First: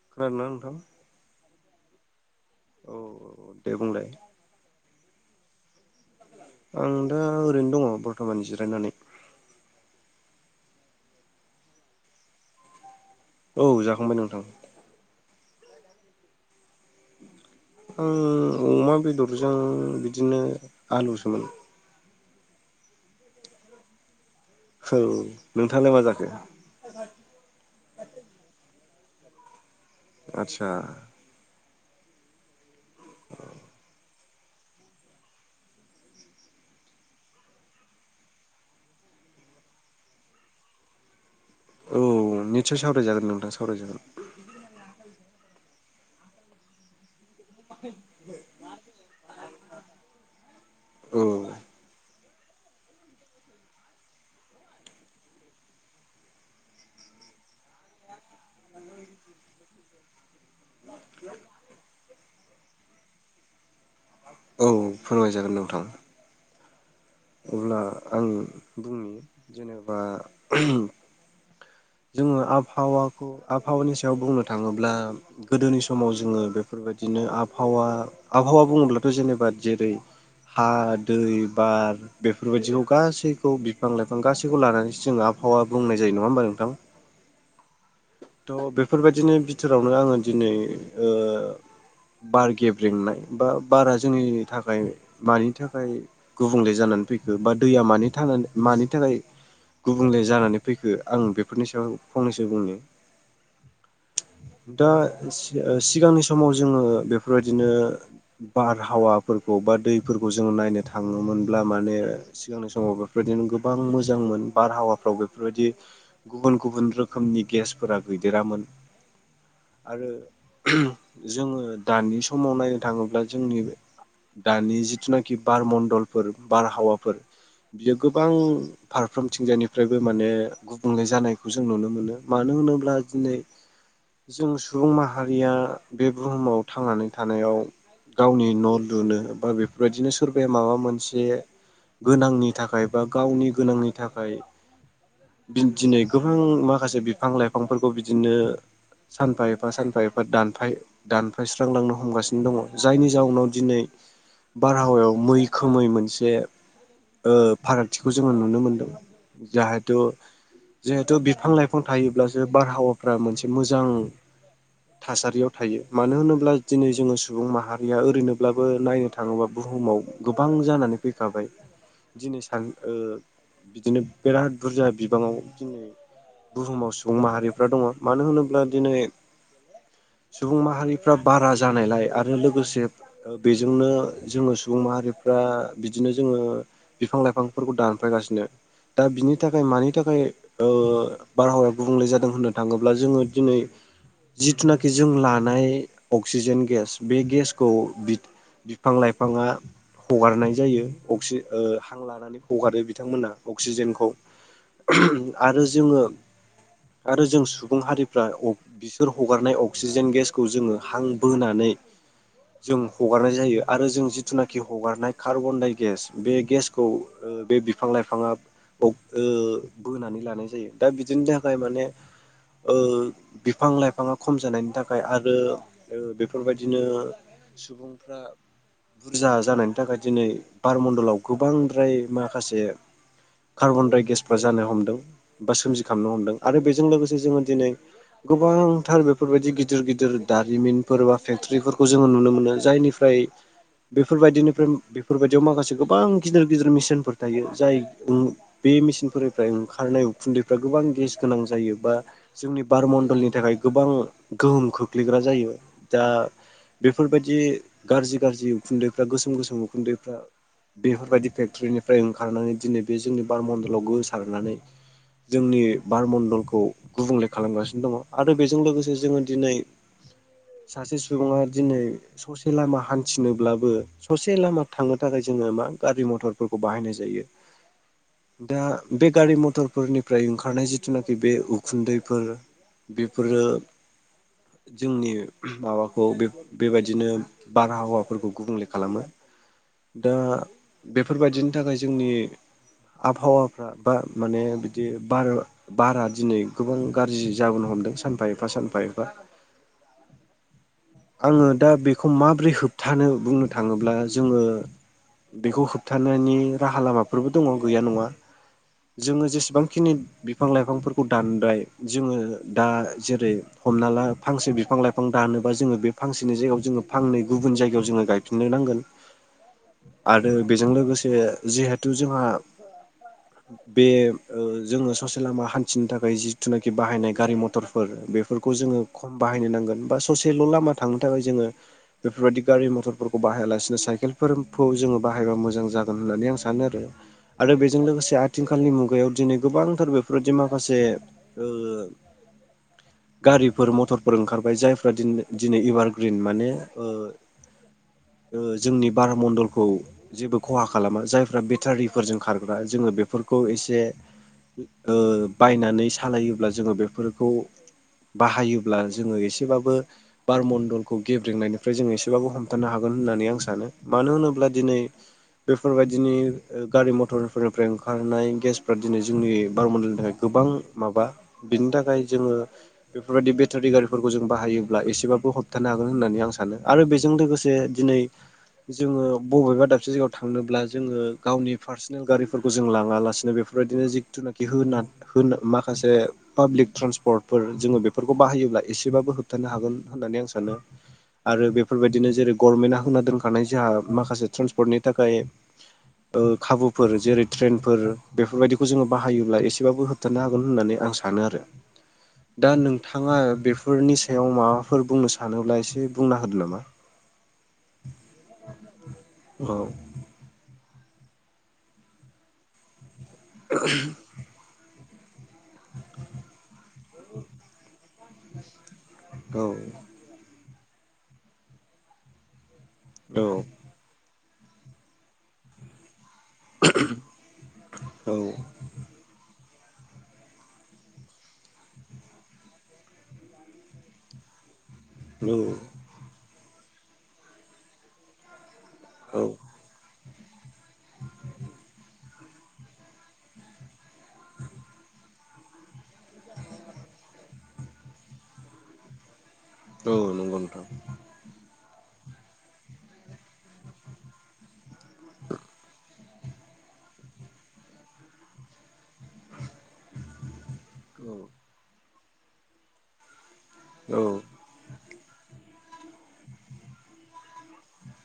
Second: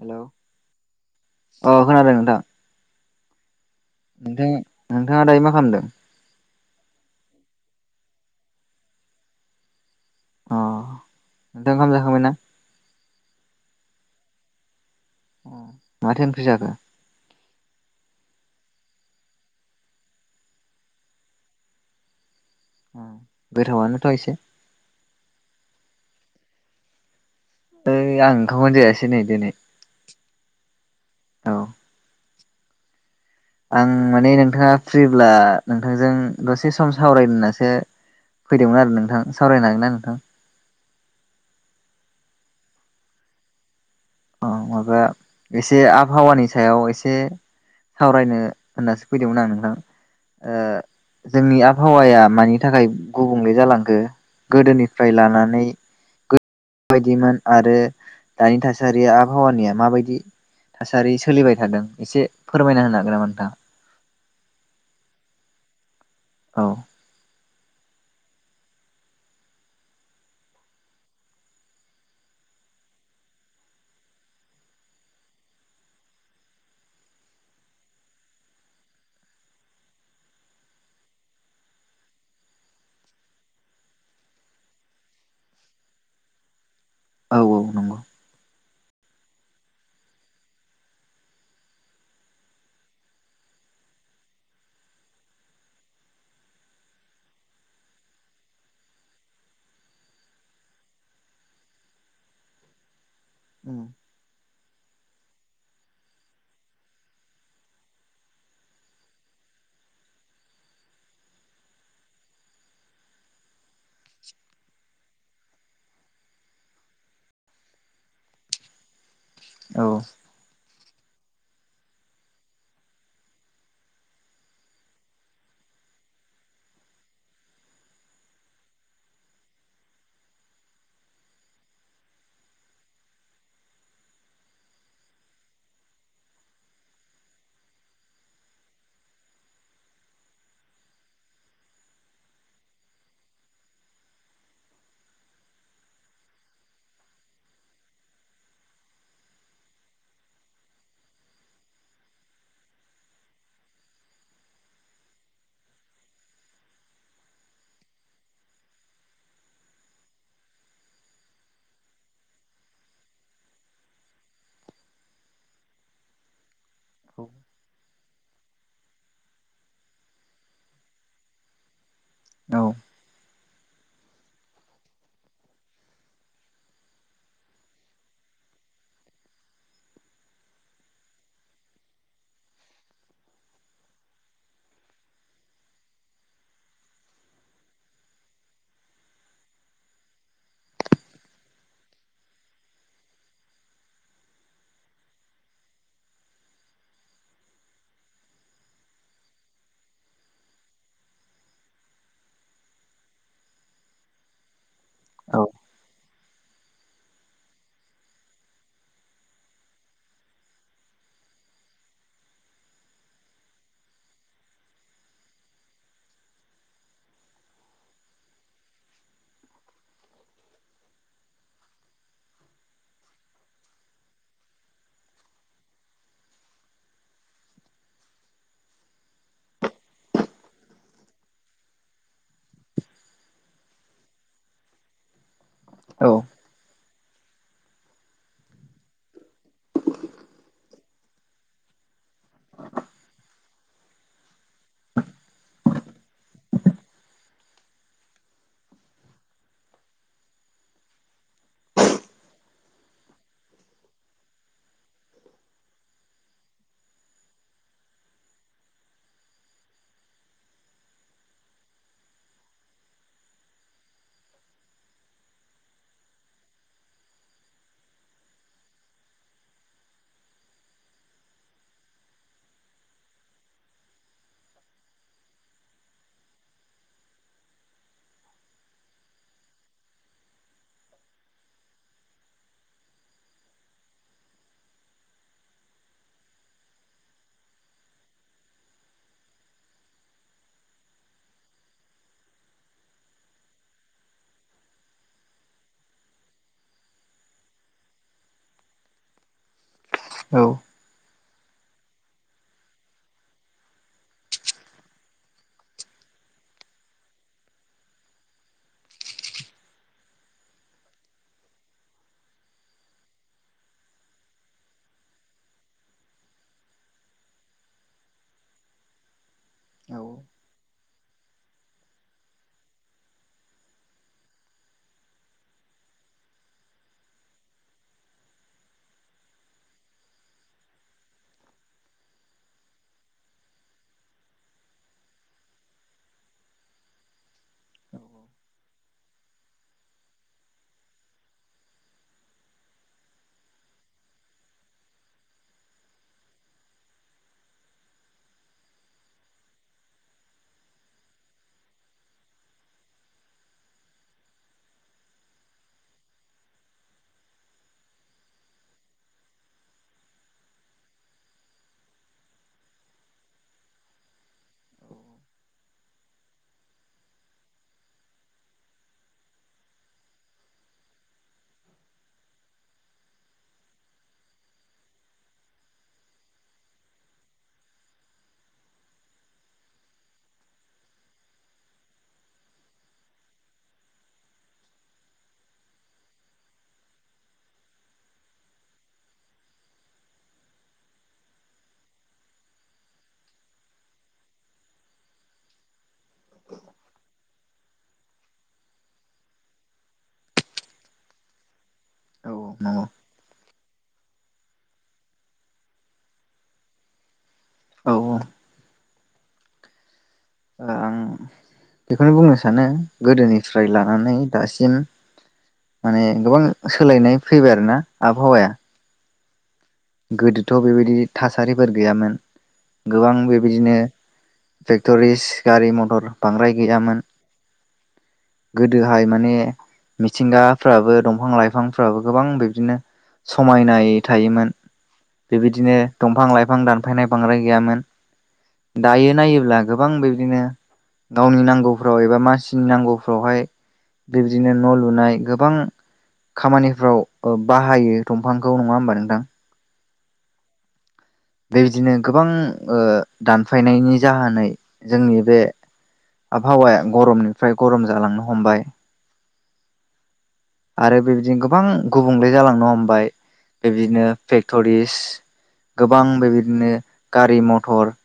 Hello खोनादोंना नोंथां। अ खोनादों नोंथां औ दे बुंलाय नोंथाङा नोंथाङा दायो मा खालामदों? आं दा ओरैनो दङ बरथमान जिरायनानै। अ नोंथं ओंखाम जाखांबाय ना? औ जाखांबाय नोंथां। अ माथो ओंख्रि जाखो? आं अमा बेदरजों बिदिनो आलुसोमोन। गोथावानो थ एसे। औ नोंथाङालाय मा जाखो? दिनोय दिनोय आतसा आं माने नोंथाङा फ्रिब्ला नोंथांजों दसे सम सावरायनासो। फैदोंमोन आरो नोंथां सावरायनो हागोन ना नोंथां? औ निथसय सावरायजागोन नोंथां सावरायजागोन। अ माबा एसे आबहावानि सायाव एसे। सावरायनो होननासो फैदोंमोन आं नोंथां औ ओ-जोंनि आबहावाया। मानि थाखाय गुबुंले जालांखो गोदोनिफ्राय लानानै माबायदिमोन आरो दानि थासारिया आबहावानिया माबायदि। थासारि सोलिबाय थादों एसे फोरमायना होनो हागोन नामा नोंथा। औ फोरमाय जागोन नोंथां। औ अब्ला आं बुंनि जेनेबा ओहम। जोङो आबहावाखौ आबहावानि सायाव बुंनो थाङोब्ला गोदोनि समाव जोङो बेफोर बादिनो आबहावा आबहावा बुङोब्लाथ जेनेबा जेरै हा दै बार बेफोर बायदिखौ गासैखौ बिफां लाइफां गासैखौ लानानैसो जोङो आब हावा बुंनाय जायो नङा होमबा नोंथां। औ औ नंगौ। थ बेफोर बादिनो बिथोरावनो आङो दिनै ओ। बार गेब्रेंनाय बा बारा जोंनि थाखाय मानि थाखाय गुबुंले जाना फैखो बा दैया मानि थानानै मानि थाखाय। गुबुंले जानानै फैखो आं बेफोरनि सायाव फंनैसो बुंनो। उ दा सिया सिगांनि समाव जोङो बेफोर बादिनो बारहावाफोरखौ बा दैफोरखौ जोङो नायनो थाङोमोनब्ला माने सिगांनि समाव बेफोरनो गोबां मोजां मोन बारहावाफ्राव बेफोर बादि गुबुन गुबुन रोखोमनि गेस फोरा गैदेरामोन औ आरो ओहम जोङो दानि समाव नायनो थाङोब्ला जोंनि बे दानि जिथुनाखि बार मण्डलफोर बारहावाफोर बियो गोबां फारफ्रोमथिंजायानिफ्रायबो माने गुबुंले जानायखौ जों नुनो मोनो मान मानो होनोब्ला दिनै जों सुबुं माहारिया बे बुहुमाव थांनानै थानायाव गावनि न' लुनो बा बेफोर बायदिनो सोरबाया माबा मोनसे गोनांनि थाखाय बा गावनि गोनांनि थाखाय। दिनै गोबां माखासे बिफां लाइफांफोरखौ बिदिनो सानफा एफा सानफा एफा दानफाय दानफायस्रांलांनो हमगासिनो दङ जायनि जाउनाव दिनै बारहावायाव मैखोमै मोनसे‌। ओ फारागथिखौ जोङो नुनो मोनदों जाहाथु जिहेथु बिफां लाइफां थायोब्लासो बारहावाफ्रा मोनसे मोजां थासारियाव थायो मानो होनोब्ला? दिनै जोङो औ सुबुं माहारिया ओरैनो ब्लाबो नायनो थाङोब्ला बुहुमाव गोबां जानानै फैखाबाय दिनै औ सान ओ बिदिनो बिराद बुरजा बिबाङाव दिनै बुहुमाव सुबुं माहारिफ्रा दङ मानो होनोब्ला दिनै [inaudible] सुबुं माहारिफ्रा बारा जानायलाय आरो लोगोसे ओ बेजोंनो जोङो सुबुं माहारिफ्रा दा बिदिनो जोङो बिफां लाइफांफोरखौ दानफायगासिनो। दा बिनि थाखाय मानि थाखाय ओ बारहावाया गुबुंले जादों होननो थाङोब्ला जोङो दिनै जिथुनाखि जों लानाय अक्सिजेन गेस बे गेसखौ बि बिफां लाइफाङा हगारनाय जायो अक्सि ओ हां लानानै हगारो बिथांमोना अक्सिजेनखौ। आरो जोङो [unintelligible] आरो जों सुबुं हारिफ्रा अब बिसोर हगारनाय अक्सिजेन गेसखौ जोङो हां बोनानै जों हगारनाय जायो आरो जों जिथुनाखि हगारनाय कार्बन दाइ गेस बे गेसखौ ओ बे बिफां लाइफाङा अब ओ बोनानै लानाय जायो दा बि दिनि थाखाय माने ओ बिफां लाइफाङा खम जानायनि थाखाय आरो ओ बेफोरबायदिनो सुबुंफ्रा बुरजा जानायनि थाखाय दिनै बारमणडलाव गोबांद्राय माखासे कार्बनडाइ गेसफ्रा जानो हमदों बा सोमजिखांनो हमदों आरो बेजों लोगोसे जोङो दिनै गोबांथार बेफोरबायदि गिदिर गिदिर दारिमिनफोर बा फेक्टरिफोरखौ जोङो नुनो मोनो जायनिफ्राय आइ बेफोरबायदिनिफ्राय बेफोरबायदियाव माखासे गोबां गिदिर गिदिर मिसिनफोर थायो जाय बे मेसिनफोरनिफ्राय ओंखारनाय उखुन्दै फ्रा गोबां गेस गोनां जायो बा जोंनि बारमणडलनि थाखाय गोबां गोहोम खोख्लैग्रा जायो। दा बेफोरबायदि गाज्रि गाज्रि उखुन्दैफ्रा गोसोम गोसोम उखुन्दैफ्रा बेफोरबायदि फेक्टरिनिफ्राय ओंखारनानै दिनै बे जोंनि बारमन्दलाव गोसारनानै जोंनि बार मण्डलखौ गुबुंले खालामगासिनो दङ आरो बेजों लोगोसे जोङो दिनै सासे सुबुङा दिनै ससे लामा हान्थिनोब्लाबो ससे लामा थांनो थाखाय जोङो मा गारि मथर फोरखौ बाहनाय जायो दा बे गारि मथरफोरनि फ्राय ओंखारनाय जिथुनाखि बे उखुन्दैफोर बेफोरो जोंनि माबाखौ बे बेबायदिनो बारहावाफोरखौ गुबुंले खालामो। दा बेफोरबायदिनि थाखाय जोंनि आबहावाफ्रा बा माने बि दि बार बारा दिनै गोबां गाज्रि जाबोनो हमदों सानफा एफा सानफा एफा। औ आङो दा बेखौ माबोरै होबथानो बुंनो थाङोब्ला जोङो बेखौ होबथानायनि राहा लामाफोरबो दङ गैया नङा जोङो जेसेबां खिनि बिफां लाइफांफोरखौ दानबाय जोङो दा जेरै हमना ला फांसे बि फां लाइफां दानोबा जोङो बे फांसेनि जायगायाव जोङो फांनै गुबुन जायगायाव जोङो गायफिननो नांगोन। [inaudible] आरो बेजों लोगोसे जिहेथु जोंहा बे ओ जोङो ससे लामा हान्थिनो थाखाय जिथुनाखि बाहायनाय गारि मथरफोर बेफोरखौ जोङो खम बा हायनो नांगोन बा ससेल' लामा थांनो थाखाय जोङो बेफोरबायदि गारि मथरफोरखौ बाहायालासेनो साइकेलफो लोमफौ जोङो बाहायबा मोजां जागोन होननानै आं सानो आरो आरो बेजों लोगोसे आथिखालनि मुगायाव दिनै गोबांथार बेफोराददि माखासे ओ [inaudible] गारिफोर मथरफोर ओंखारबाय जायफ्रा दिन दिनै एभारग्रिन माने ओ [inaudible] ओ जोंनि बार मण्डलखौ जेबो खहा खालामा जायफ्रा बेटारिफोरजों खारग्रा जोङो बेफोर खौ एसे ओ बायनानै सालायोब्ला जोङो बेफोरखौ बाहायोब्ला जोङो एसेबाबो बार मण्डलखौ गेब्रेंंनायनिफ्राय जोङो एसेबाबो हमथानो हागोन। गोन होननानै आं सानो मानो होनोब्ला दिनै बेफोरबायदिनि ओ गारि मथरफोरनिफ्राय ओंखारनाय गेस दिनै जोंनि बारमण्डलनि थाखाय गोबां माबा बिनि थाखाय जोंङो बेफोरबायदि बेटारि रि गारिफोरखौ जों बाहायोब्ला एसेबाबो होबथानो हागोन होननानै आं सानो आरो बेजों लोगोसे दिनै जोंङो बबेबा दाबसे जायगायाव थांनोब्ला जोंङो गावनि पार्सनेल गारिफोरखौ जों लांङा लासिनो बेफो फोरबायदिनो जिथुनाखि होना होन माखासे पाब्लिक ट्रेसपर्टफोर जोंङो बेफोरखौ बाहायो ब्ला एसेबाबो होबथानो हागोन होननानै आं सानो। आरो बेफोरबायदिनो जेरै गभर्नमेन्टआ होना दोनखानाय जोंहा माखासे ट्रन्सपर्टनि थाखाय [inaudible] ओ खाबुफोर जेरै ट्रेनफोर बेफोरबायदिखौ जोंङो बाहायोब्ला एसेबाबो होबथानो हागोन होननानै आं सानो आरो औ दा नंगौ नोंथांङा बेफो फोरनि सायाव माबाफोर बुंनो सानोब्ला एसे बुंना होदो नामा औ औ औ ओ आं बेखौनो बुंनो सानो गोदोनिफ्राय लानानै दासिम माने गोबां सोलायनाय फैबाय आरोना आबहावाया औ गोदोथ' बेबायदि थासारिफोर गैयामोन गोबां औ बेबायदिनो फेक्टरिस गारि मथर बांद्राय गैयामोन। औ गोदोहाय माने मिथिंगाफ्राबो दंफां लाइफांफ्राबो गोबां बिब्दिनो समायनायै थायोमोन औ बेबायदिनो दंफां लाइफां दानफायनाय बांद्राय गैयामोन। दायो औ नायोब्ला गोबां बिब्दिनो गावनि नांगौफ्राव एबा मानसिनि नांगौ फ्रावहाय बिब्दिनो न' लुनाय गो गोबां खामानिफ्राव बाहायो दंफांखौ नङा होमबा नोंथां औ नंगौ नोंथां बेबायदिनो गोबां ओ दानफायनायनि जाहोनै जोंनि बे आबहावाया गरमनिफ्राय गरम जालांनो हमबाय आरो औ बेब्दिनो गोबां गुबुंले जालांनो हमबाय औ बेब्दिनो फेक्ट'रिस गोबां बेबायदिनो गारि मथर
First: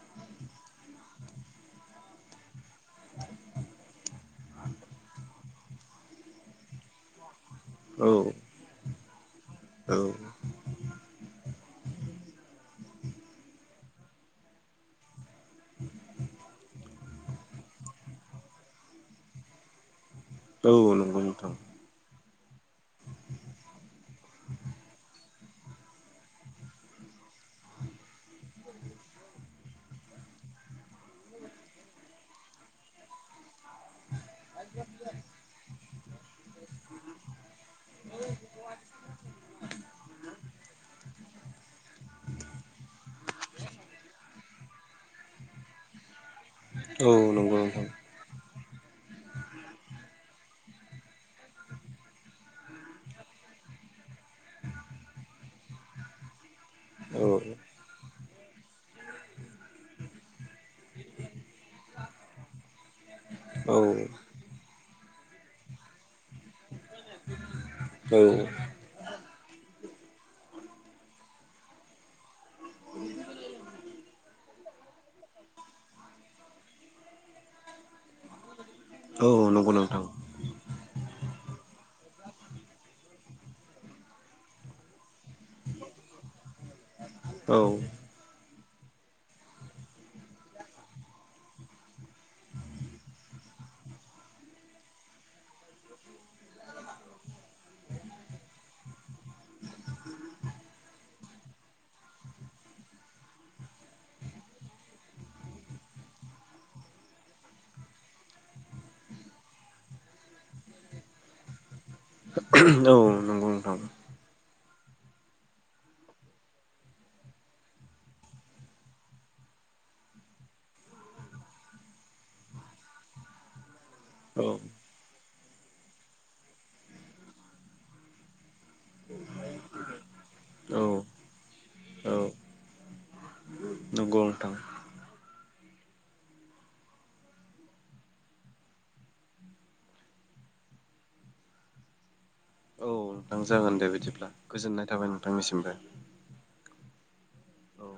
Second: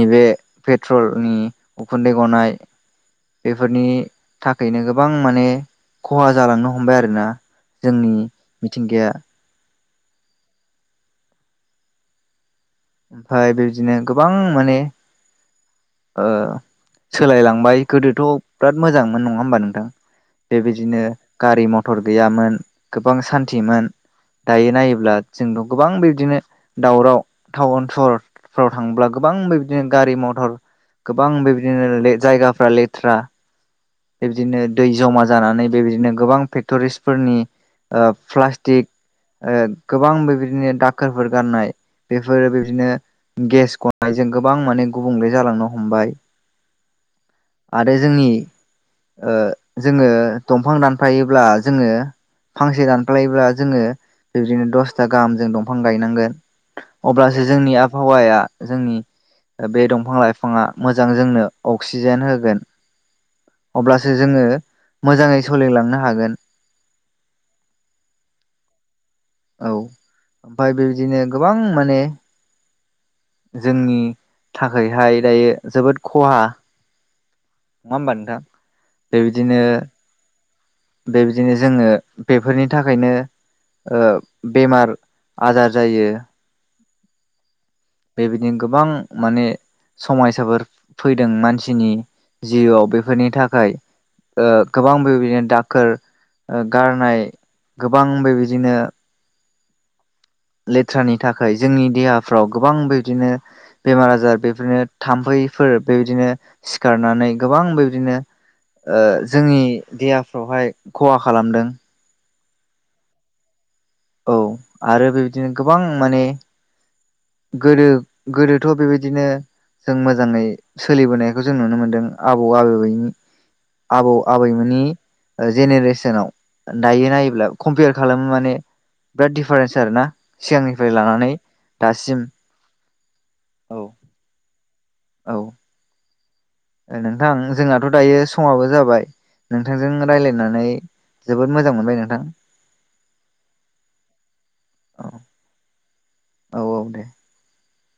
नैबे पेट्रलनि उखुन्दै गनाय बेफोरनि थाखायनो गोबां माने खहा जालांनो हमबाय आरोना औ जोंनि मिथिंगाया औ। ओमफाय बेदिनो गोबां माने ओ सोलायलांबाय गोदोथ' बिराद मोजांमोन नंङा होमबा नोंथां औ बेबायदिनो नंगौ नोंथां गारि मथर गैयामोन गोबां सान्थिमोन। दायो नायोब्ला जोंथ' गोबां बिब्दिनो दावराव टाउन सहरफ्राव थांब्ला गोबां बिब्दिनो गारि मथर गोबां बेबायदिनो जायगाफ्रा लेथ्रा बेबायदिनो दै जमा जानानै बेबायदिनो गोबां फेक्ट'रिसफोरनि ओ प्लास्टिक ओ गोबां बेबायदिनो दाखोरफोर गारनाय बेफोरो बिब्दिनो गेस गनायजों गोबां माने गुबुंले जालांनो हमबाय। औ नंगौ नोंथां। आरो जोंनि ओ जोंङो दंफां दानफायोब्ला जोंङो फांसे दानफ्लायोब्ला जोंङो बिब्दिनो दसथा गाहाम जों दंफां गायनांगोन। औ अब्लासो जोंनि आबहावाया जोंनि बे दंफां लाइफाङा मोजां जोंनो अक्सिजेन होगोन। औ अब्लासो जोंङो मोजांङै सलिलांनो हागोन। औ औ ओमफाय बेबायदिनो गोबां माने जोंनि थाखायहाय दायो जोबोद खहा नङा हबा नोंथां? औ बेबायदिनो नंगौ नोंथां। बेबायदिनो जोङो बेफोरनि थाखायनो बेमार आजार जायो। औ नि गोबां माने समयसाफोर फैदों मानसिनि जिउआव बेफोरनि थाखाय ओ गोबांबो बिदिनो द फोर गारनाय गोबां बेबायदिनो लेथ्रानि थाखाय जोंनि देहाफ्राव गोबां बिदिनो बेमार आजार बेफोरनो थामफै बेफोर बेबायदिनो सिखारनानै गोबां बेबायदिनो जोंनि देहाफ्रावहाय खहा खालामदों। औ नंगौ नोंथां। औ आरो बेबायदिनो गोबां माने गोदो गोदोथ' बेबायदिनो जों मोजाङै सोलिबोनायखौ जों नुनो मोन्दों आबौ आबबैनि आबौ औ आबै मानि जेनेरेसनाव दायो नायोब्ला कम्पयार खालामो माने बिराद दिडिफारेन्स आर ना औ सिगांनिफ्राय लानानै औ दासिम। औ नंगौ नोंथां औ नोंथां औ नोंथां जोंहथ' दायो समाबो जाबाय नोंथांजों राय्लायनानै जोबोद मोजां मोनबाय नोंथां? औ नोंथां जागोन दे बिदिब्ला गोजोननाय औ थाबाय नोंथांनिसिमबो। औ औ दे औ